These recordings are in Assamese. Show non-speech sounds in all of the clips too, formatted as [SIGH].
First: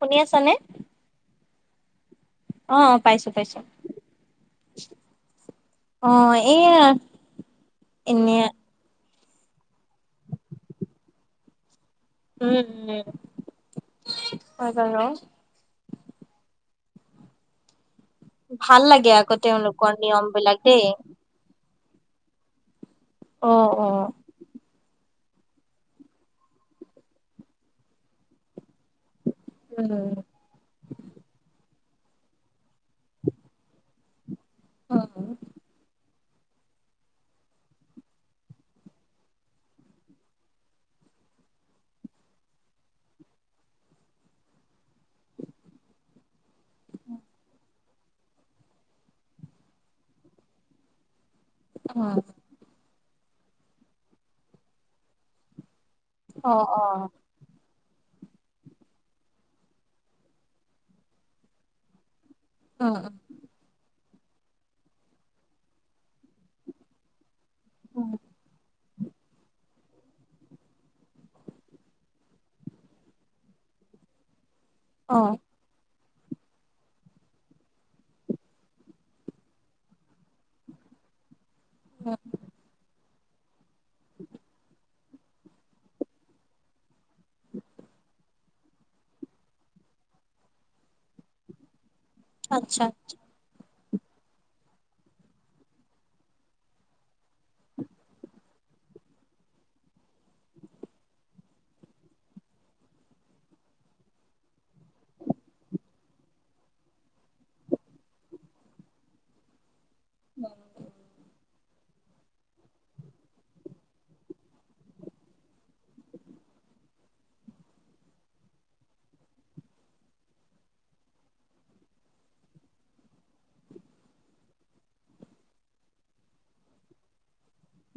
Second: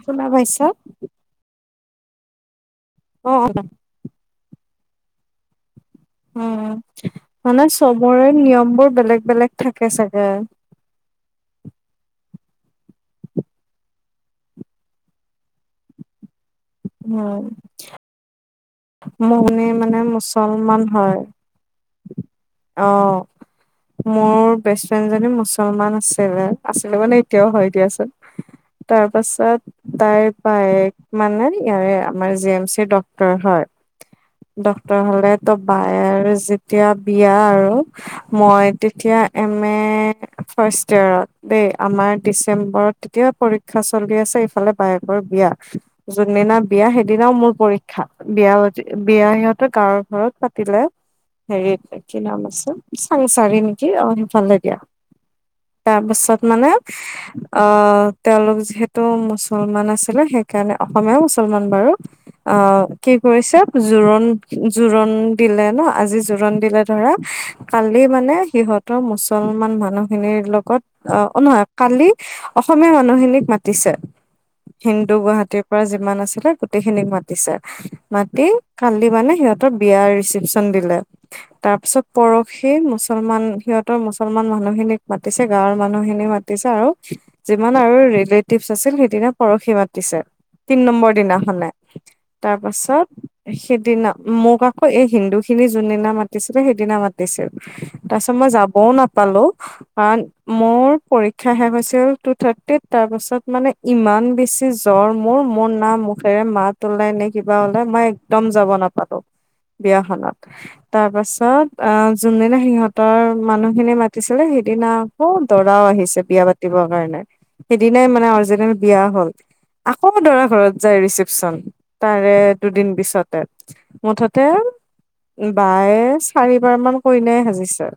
শুনি শুনা পাইছা? আহ', পাইছো অ অ পাইছো। অ', এইয়া অ', মানে এনে চবৰে নিয়ম বোৰ বেলেগ বেলেগ থাকে চাগে। উম', উম', হয় বাৰো। উম',। ভাল লাগে আকৌ মই তেওঁলোকৰ মানে নিয়ম বিলাক মুছলমান দেই। হয়' আহ',। অ', অ',। মোৰ বেষ্ট ফ্ৰেণ্ডজনী মুছলমান আছিলে, আছিলে মানে এতিয়াও হয় দিয়াচোন। তাৰপাছত উম, তাই বাইৰেক মানে ইয়াৰে আমাৰ জি এম চিৰ ডক্টৰ হয়। ডক্তৰ উম, হ'লে তো বাই আৰু যেতিয়া বিয়া আৰু মই তেতিয়া এম এ দেই আমাৰ ডিচেম্বৰত এতিয়া পৰীক্ষা চলি আছে, ইফালে বায়েকৰ বিয়া। যোনদিনা বিয়া সেইদিনাও মোৰ পৰীক্ষা। বিয়া বিয়া সিহঁতেৰ গাঁৱৰ ঘৰত পাতিলে, হেৰিত উম, কি নাম আছিল। চাংচাৰি নেকি অ' সিফালে দিয়া, তাৰপিছত অ', মানে অ', আহ তেওঁলোক যিহেতু মুছলমান আছিলে, সেইকাৰণে অসমীয়া মুছলমান বাৰু। অ', উম, কি কৰিছে জোৰোণ জোৰোণ দিলে ন' আজি জোৰোণ দিলে ধৰা কালি উম, মানে সিহঁতৰ মুছলমান মানুহ খিনিৰ লগত অ' নহয় কালি অসমীয়া মানুহখিনিক মাতিছে। অ'। হিন্দু গুৱাহাটীৰ পৰা যিমান আছিলে গোটেইখিনিক মাতিছে মাতি কালি মানে সিহঁতৰ বিয়াৰ ৰিচিপচন দিলে তাৰপিছত পৰ সেই মুছলমান সিহঁতৰ মুছলমান মানুহখিনিক মাতিছে, গাঁৱৰ মানুহখিনি মাত পিছে আৰু যিমান আৰু ৰেল টিপছ আছিল সেইদিনা পৰহি মাতিছে, তিন নম্বৰ দিনাখনে আচ্ছা। তাৰপাছত সিদিনা, মোক আকৌ এই হিন্দুখিনি যোনদিনা মাতিছিলে সেইদিনা মাতিছিল। তাৰপিছত মই যাবও নাপালোঁ। কাৰণ মোৰ পৰীক্ষা শেষ হৈছিল টু থাৰ্টিত তাৰপাছত মানে ইমান বেছি জ্বৰ মোৰ, মোৰ না মুখেৰে মাত ওলাই, নে কিবা ওলাই, মই একদম যাব নাপালোঁ বিয়াখনত, তাৰপাছত আ, যোনদিনা সিহঁতৰ মানুহখিনি মাতিছিলে সেইদিনা আকৌ দৰাও আহিছে বিয়া পাত দিবৰ কাৰণে, সেইদিনাই মানে অৰ্জিনেল বিয়া হ'ল। আকৌ দৰা ঘৰত যায় ৰিচেপচন, তাৰে দুদিন পিছত। তে মুঠতে বায়ে চাৰিবাৰ মান কইনাই সাজিছে।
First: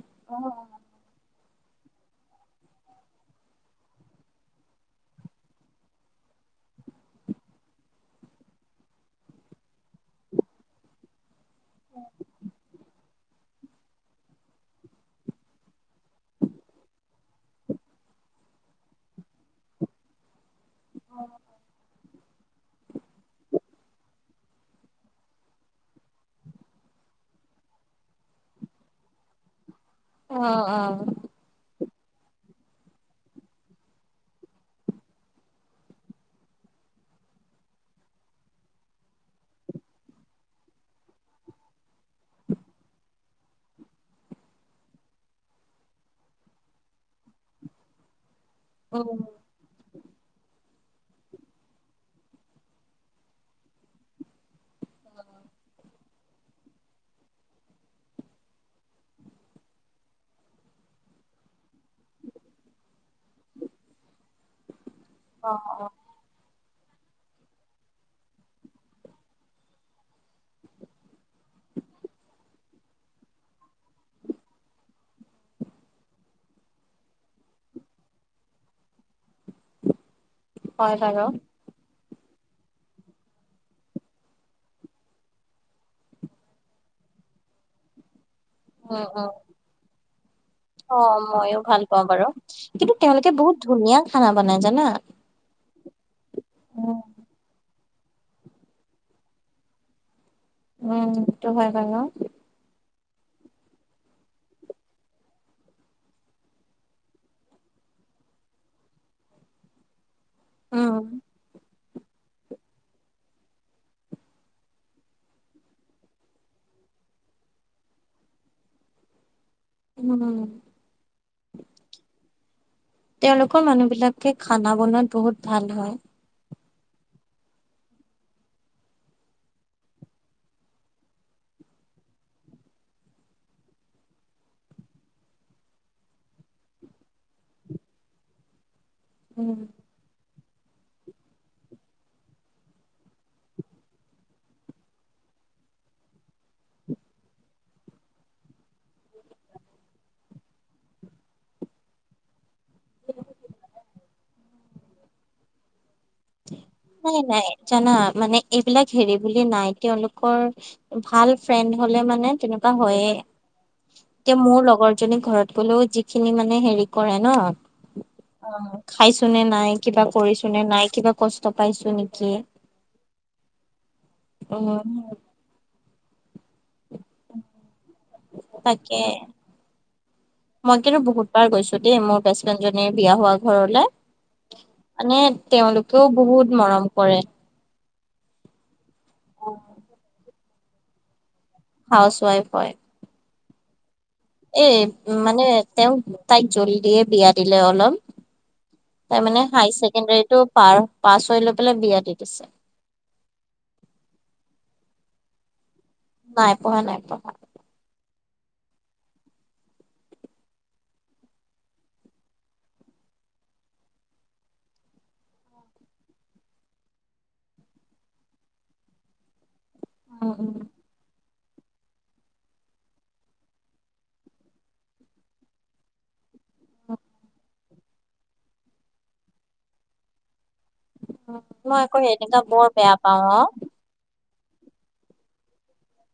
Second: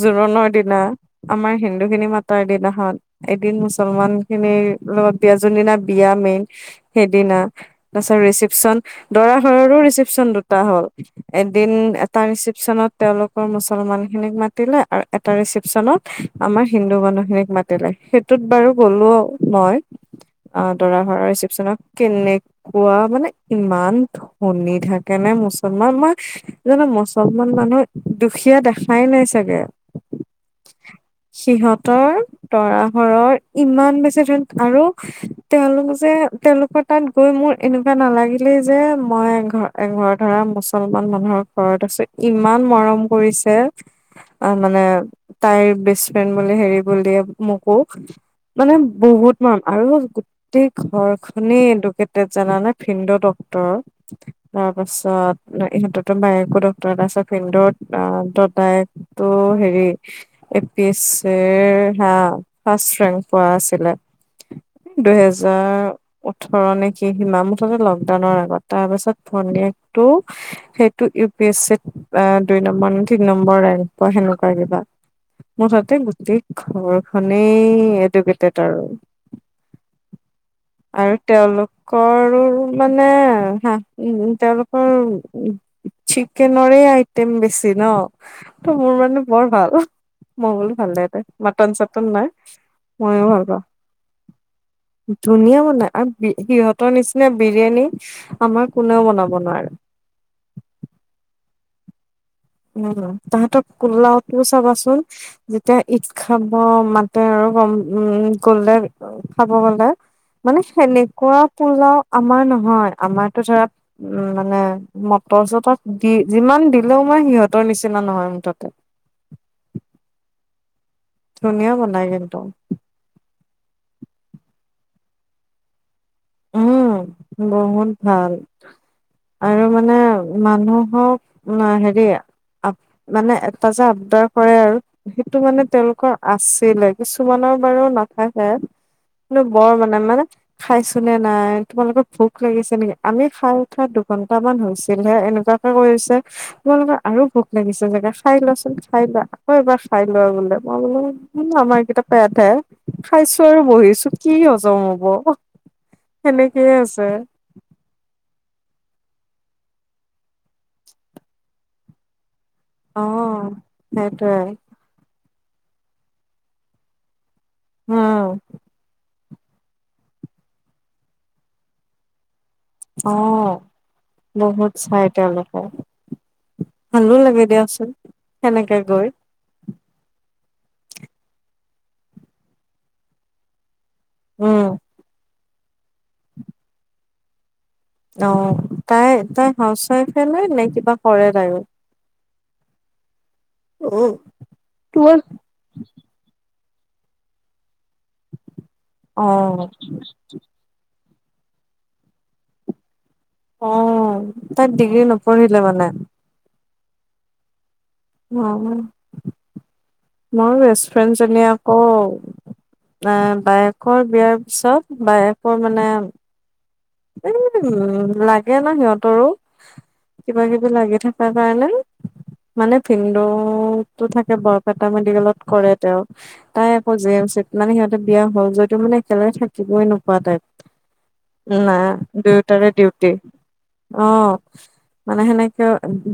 জোৰোণৰ অ', দিনা আমাৰ হিন্দুখিনি মাত তাৰ দিনাখন, এদিন মুছলমানখিনিৰ লগত, যোনদিনা বিয়া মেইন সেইদিনা, তাৰছত ৰিচিপচন দৰা ঘৰৰো ৰিচিপচন দুটা হ'ল, এদিন এটা ৰিচিপচনত তেওঁলোকৰ মুছলমানখিনিক মাতিলে আৰু এটা ৰিচিপচনত আমাৰ হিন্দু মানুহখিনিক মাত তিলে, সেইটোত বাৰু গ'লো মই। আ, দৰা ঘৰৰ ৰিচিপচনত কেনেকুৱা, মানে ইমান শুনি থাকেনে মুছলমান, মই জানো মুছলমান মানুহ দুখীয়া দেখাই নাই চাগে। অ', অ'। সিহঁতৰ দৰা ঘৰৰ ইমান বেছি ধুন আৰু তেওঁলোক যে তেওঁলোকৰ তাত গৈ মোৰ এনেকুৱা নালাগিলে যে মই এ-ঘৰ এঘৰ ধৰা মুছলমান মানুহৰ ঘৰত আছোঁ, ইমান মৰম কৰিছে। আ, মানে তাইৰ বেষ্ট ফ্ৰেণ্ড বুলি, হেৰি বুলিয়ে মোকো মানে উম, বহুত [UNINTELLIGIBLE] আৰু গোটেই ঘৰখনে এডুকেটেড জানানে, ভিন্দু ডক্তৰ। তাৰপাছত ইহঁতক বায়েকো ডক্টৰ তাৰপিছত ভিন্দুৰ দাদায়েকটো হেৰি এ পি এছ চিৰ হা, ফাষ্ট ৰেংক পোৱা আছিলে। অ', অ', দুহেজাৰ ওঠৰ নে কি, সিমা মুঠতে লকডাউনৰ আগত। তাৰপাছত ভনীয়েকটো সেইটো ইউ পি এছ চিত আ, দুই নম্বৰ, তিনি নম্বৰ ৰেংক সেনেকুৱা কিবা। মুঠতে গোটেই ঘৰখনেই এডুকেটেড আৰু। [INAUDIBLE] আৰু বাৰু। তেওঁলোকৰো মানে হা, উ, তেওঁলোকৰ চিকেনৰৰে আইটেম বেছি ন'। টো মোৰ উম, উম, মানুহ বৰ ভাল। মই বুলো ভাল অ', দেই, মইয়ো মাটন ভাল পাওঁ চটন বাৰু। নাই, কিন্তু ময়ো তেওঁলোকে ভাল বহুত পাওঁ। ধুনীয়া খানা বনাই জানা। ধুনীয়া বনাই আৰু সিহঁতৰ উম, নিচিনা বিৰিয়ানী আমাৰ কোনেও বনাব নোৱাৰে। উম, সেইটো হয় বাৰু। উ, তাহাঁতৰ কোল্লাওটো চাবাচোন? যেতিয়া, ঈদ খাব মাতে আৰু গ'ম, উম! গ'লে, খাব গ'লে। মানে, উম, সেনেকুৱা পোলাওঁ আমাৰ নহয়, আমাৰতো ধৰা, উম! মানে, মটৰ- চটৰ দি, যিমান দিলেও মই সিহঁতৰ নিচিনা নহয় মুঠতে। উম। ধুনীয়া বনাই কিন্তু। তেওঁলোকৰ মানুহবিলাকে, খানা বনোৱাত বহুত ভাল হয়! উম, বহুত ভাল! আৰু মানে, মানুহক আঁ সেৰি, আঁ মানে, এটা যে আব‌দাৰ কৰে আৰু। সেইটো মানে, তেওঁলোকৰ আছিলে। কিছুমানৰ বাৰু নাথাকে। কিন্তু উম। বৰ মানে। মানে, খাইছোঁ। [UNINTELLIGIBLE] নাই। তোমালোকৰ ভোক লাগিছে নেকি? আমি খাই উঠা, দুঘণ্টামান হৈছিল হে, এনেকুৱাকে কৰিছে। তোমালোকৰ আৰু ভোক লাগিছে চাগে! খাই লোৱাচোন খাই লোৱা। আকৌ এবাৰ খাই লোৱা বোলে। মই বোলোঁ, উম, আমাৰ কেইটা [UNINTELLIGIBLE] খাইছোঁ আৰু বহিছোঁ। কি হজম হ'ব! সেনেকেই আছে। নাই নাই জানা! মানে, এইবিলাক সেৰি বুলি, নাই তেওঁলোকৰ, ভাল ফ্ৰেণ্ড হ'লে মানে, তেনে কুৱা অ হৈয়ে। এতিয়া, সেইটোৱে মোৰ লগৰ জনী ঘৰত গ'লেও, যিখিনি মানে, সেৰি কৰে ন' উম অ'! খাইছোঁ নে নাই, কিবা কৰিছোঁ নে নাই, কিবা কষ্ট পাইছোঁ নেকি। অ'! বহুত উম চাই তেওঁলোকে। ভালো লাগে দিয়াচোন! সেনেকে তাকে! গৈ মই কিন্তু, বহুতবাৰ গৈছোঁ দেই, মোৰ বেষ্টফ্ৰেণ্ড জনীৰ বিয়া হোৱা ঘৰলে। উম, মানে, তেওঁলোকেও বহুত মৰম কৰে। অ'! তাই, তাই হাউচ ৱাইফে নে কিবা কৰে তাইও? হাউচ ৱাইফ হয়। ঔ! এই, মানে তেওঁক, তাইক জল্দিয়ে বিয়া দিলে, অলপ। তাৰমানে, অ', হাই ছেকেণ্ডাৰীটো পাৰ, পাছ হৈ লৈ পেলাই বিয়া দি দিছে। অ'! তাই ডিগ্ৰী নপঢ়িলে মানে? নাই পঢ়া, নাই পঢ়া। অ'! মোৰ বেষ্ট ফ্ৰেণ্ড জনীয়ে আকৌ, অ'! বায়েকৰ বিয়াৰ পিছত, বায়েকৰ মানে, এ, উম! লাগে ন' সিহঁতৰো। উম উম। কিবা-কিবি লাগি থাকে। তাৰ কাৰণে। মানে, ভিনদৌ ত' থাকে, বৰপেটা মেডিকেলত কৰে তেওঁ। তাই আকৌ, জে এম চিত। মানে, সিহঁতে বিয়া হ'ল যদিও মানে, একেলগে থাকিবই নোপোৱা টাইপ। না, মই আকৌ সেনেকা বৰ দুইটাৰে বেয়া ডিউটি। পাওঁ অ অ'! মানে সেনেকে,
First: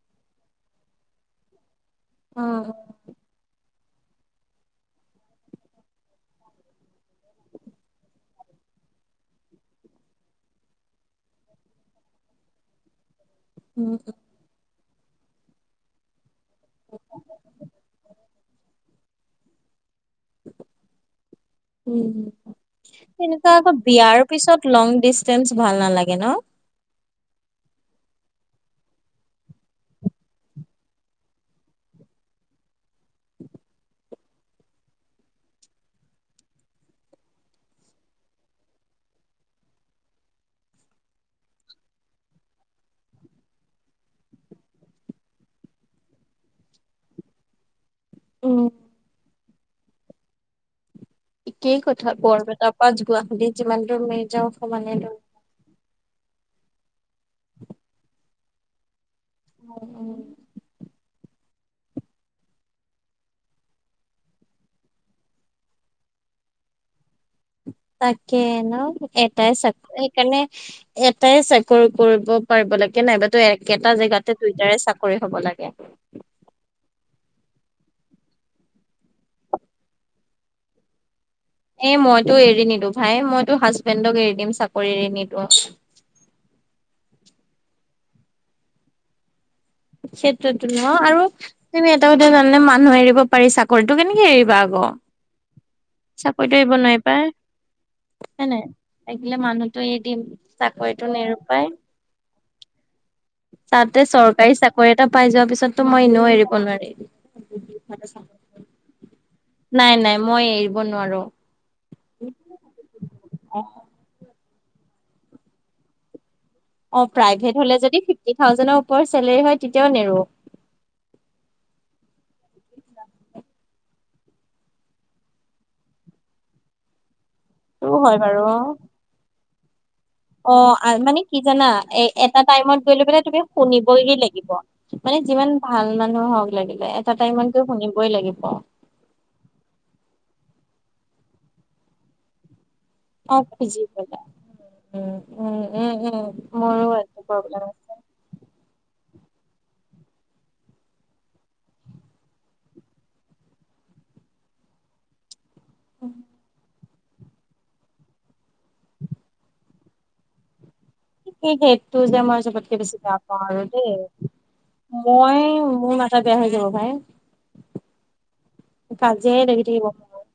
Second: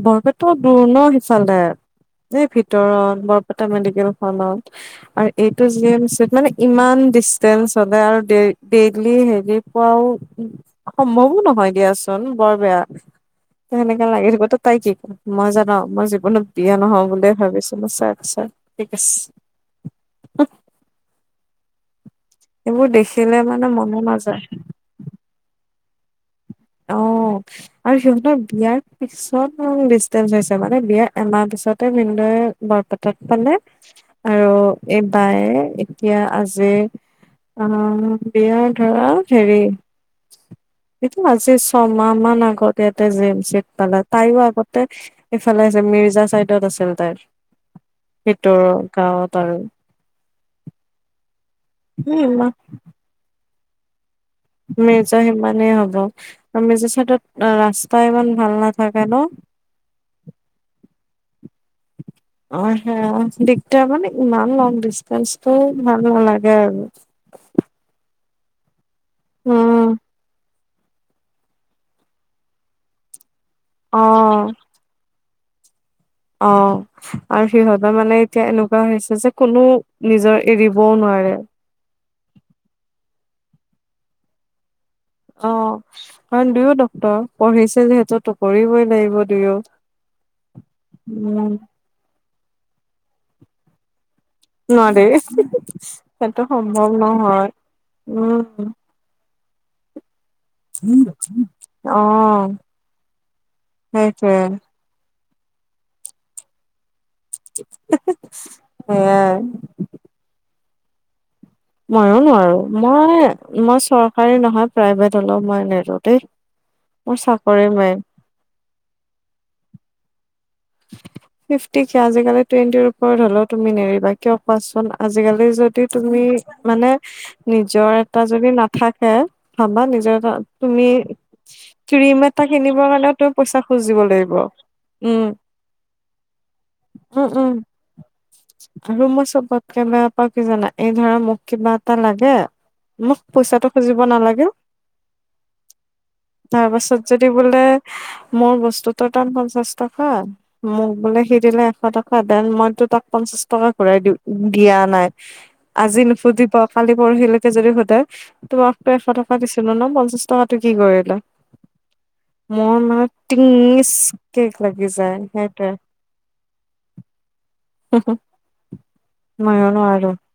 বৰপেটাও দূৰ ন' সিফালে। এই উম ভিতৰত, বৰপেটা মেডিকেল খনত। আৰু এইটো জিমচ মানে ইমান ডিষ্টেঞ্চ হলে আৰু ডেৰ ডেইলি হেৰি পোৱাও সম্ভৱো নহয় দিয়াচোন। বৰ বেয়া হে উম সেনেকা লাগি [UNINTELLIGIBLE] তাই কি কয়? মই জান' মই জীৱনত বিয়া নহ বুলিয়ে ভাবিছো। [UNINTELLIGIBLE] ঠিক আছ। এইবোৰ দেখিলে সেনেকুৱা মানে আকৌ মনে বিয়াৰ নাযায় পিছত লং ডিচটেন্স ভাল নালাগে ন? অ'। আৰু সিহঁতৰ বিয়াৰ পিছত [UNINTELLIGIBLE] ডিচটেন্স হৈছে মানে, বিয়া এমাহ পিছতে ভিনদেউয়ে বৰপেটাত পালে আৰু এ বায়ে এতিয়া আজিৰ অ', বিয়া ধৰা হেৰি এইটো আজি চম মাহ মান আগত ইয়াতে জি এম চিত পালে। তাইও আগতে ইফালে- মিৰ্জা চাইডট আছিল তাই ভিতৰ উম গাঁৱত আৰু। একেই কথা এ ইমান বৰপেটা পা গুৱাহাটী যিমান দূৰ মেৰি যাওঁ। সমানে দূৰ মিৰ্জা সিমানেই হ'ব। আও মিৰ্জা চাইডত আ ৰাস্তা ইমান ভাল নাথাকে ন? উম উম। অ সেয়া। দিকদাৰ মানে ইমান লং ডিষ্টেন্সটো ভাল নালাগে আৰু। তাকে ন এটাই চা- উম সেইকাণে এটাই চাকৰি কৰিব পাৰিব লাগে নাইবা তো এ কেটা অ জেগাতে দুইটাৰে চাকৰি হ'ব লাগে। অ। আৰু সিহঁত মানে এতিয়া এনেকুৱা হৈ আছে যে কোনো নিজৰ এৰিবও নোৱাৰে। এ মইতো এৰি নিদো ভাই। মইতো হাজবেণ্ডক এৰি দিম চাকৰি। [UNINTELLIGIBLE] অ কাৰণ দুয়ো ডক্তৰ। পঢ়িছে যিহেতু ত কৰিবই লাগিব দুয়ো। সেইটোৱেতো ন আৰু উম [UNINTELLIGIBLE] এটা কথা জানা নে মানুহ এৰিব পাৰি, চাকৰিটো কেনেকে এৰি বা আকৌ। নোৱাৰি সেইটো চাকৰিটো এৰিব সম্ভৱ নোৱাৰি পাই, নহয় হয় নাই? উম লাগিলে মানুহটো এৰি দিম। চাকৰিটো নেৰোপায়। অ তাতে সেইটোৱে চৰকাৰি চাক কৰি এটা পাই যোৱা পিছততো মই এনেও এৰিব নোৱাৰি। [UNINTELLIGIBLE] নাই নাই মই এৰিব নোৱাৰো। মইয়ো নোৱাৰো। মই অ মই চৰকাৰী নহয় প্ৰাইভেট হ'লও মই নেৰো। [UNINTELLIGIBLE] মোৰ চাকৰি মেইন। [UNINTELLIGIBLE] থাউজেন ওপৰ চেলেৰি হয়, তেতিয়াও নেৰো। [INAUDIBLE] ফিফটি কে আজিকালি টুৱেণ্টিৰ ওপৰত হ'লও তুমি নেৰিবা, কিয় কোৱাচোন? আজিকালি যদি তুমি মানে টো নিজৰ হয় এটা বাৰু যদি নাথাকে। ভাবা নিজৰ এটা অ তুমি আৰ মানে কি জানা? এ ক্ৰীম এটা টাইমত কিনিবৰ গৈ লৈ কাৰণেও পেলাই তুমি পইচা খুজিব শুনিবই গে লাগিব। মানে উম। যিমান ভাল মানুহ হওঁক লাগিলে এটা উম উম টাইমতটো শুনিবই লাগিব। আৰু মই চবতকে বেয়া পাওঁ কি জানা? এই ধৰা মোক কিবা এটা লাগে। মোক অ পইচাটো খুজি খুজিব পেলাই নালাগে। উম উম উম উম তাৰ মোৰো পাছত এইটো যদি বোলে প্ৰব্লেম আছে মোৰ বস্তুতোৰ দাম পঞ্চাশ টকা। মোক বোলে সি দিলে এশ টকা, দেন মইতো তাক পঞ্চাশ টকা ঘূৰাই দি দিয়া নাই। [INAUDIBLE] আজি নুসুধিব। কালি পৰহিলৈকে যদি সোধে, তোমাকতো এশ টকা দিছিলো ন, পঞ্চাশ টকাটো কি কৰিল? এ সেইটো যে মই চবতকে বেছি বেয়া পাওঁ আৰু দেই। টিঙিচকেক লাগি যায় মই সেই সেইটোৱে মোৰ মাঠা বেয়া হৈ যাব ভাই। কাজিয়াই লাগি মইও থাকিব নোৱাৰো মোৰ লগত।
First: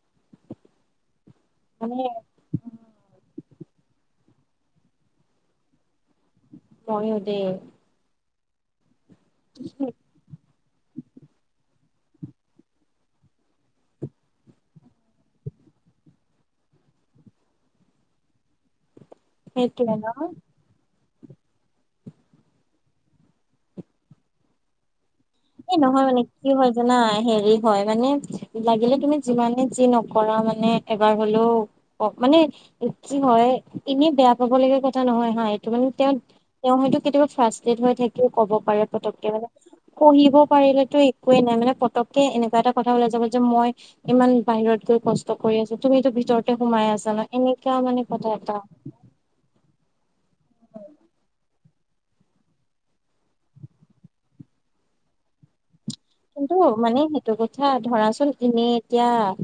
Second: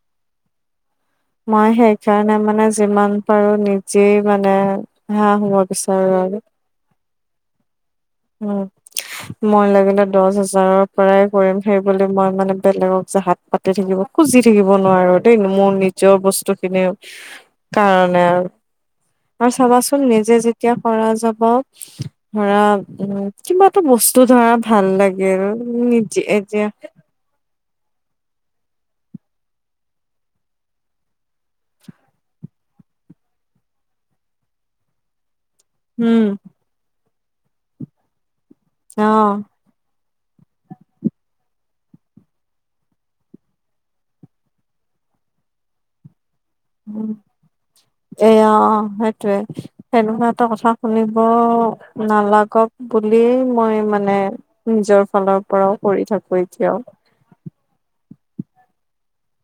মই সেই কাৰণে মানে- যিমান পাৰো নিজেই মানে সেয়া হ'ব বিচাৰো আৰু। ময়ো দে। উমঁ' মই লাগিলে দহ হাজা ৰৰ পৰাই কৰিম, সেই বুলি মই মানে বেলেগক যে হাত পাতি থাকিব খুজি থাকিব নোৱাৰো দেই মোৰ নি জৰ বস্তু খিনি কাৰণে আৰু। আৰু সেইটোৱে চাবাচোন ন নিজে যেতিয়া কৰা যাব ধৰা- উমঁ' কিবা এটা বস্তু ধৰা- ভাল লাগে আৰু। এই নহয় মানে কি হয় জানা হেৰি হয় মানে- লাগিলে তুমি যিমানে যি নকৰা মানে এবাৰ হ'লেও- অ' মানে কি হয় এনেই বেয়া পাবলগীয়া কথা নহয় হা- সেইটো মানে উম তেওঁ-তেওঁ হয়তো কেতিয়াবা ফ্ৰাষ্ট্ৰেট হৈ থাকিও ক'ব পাৰে অ পতককে মানে। সহিব পাৰিলেতো একোৱে নাই মানে পতককে এনেকুৱা এটা কথা ওলাই যাব যে মই- ইমান বাহিৰত গৈ কষ্ট কৰি আছোঁ, তুমিতো ভিতৰতে সোমাই আছা ন' এনেকুৱা মানে কথা এটা। টোয়ে, সেনেকুৱা এটা কথা শুনিব নালাগক- বুলিয়ে মই মানে নিজৰ ফালৰ কৰি থাকো। কিন্তু এতিয়াও মানে সেইটো কথা ধৰাচোন এনেই এতিয়া-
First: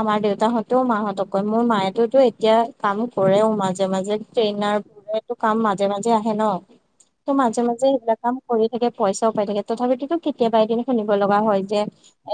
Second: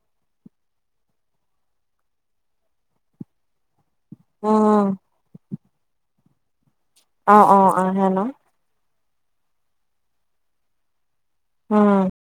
আমাৰ দেউতাহঁতেও মাহঁতক কয় মোৰ মায়েতোতো এতিয়া কাম কৰেও মা মাজে মাজে ট্ৰেইনাৰ উম বোৰেটো কাম মাজে মাজে আহে ন' ত' অ অ মাজে মাজে সেই আহে বিলাক ন কাম- চলি থাকে পইচাও পাই থাকে, তথাপিতো কেতিয়াবা এদিন শুনিব লগা হয় যে। উম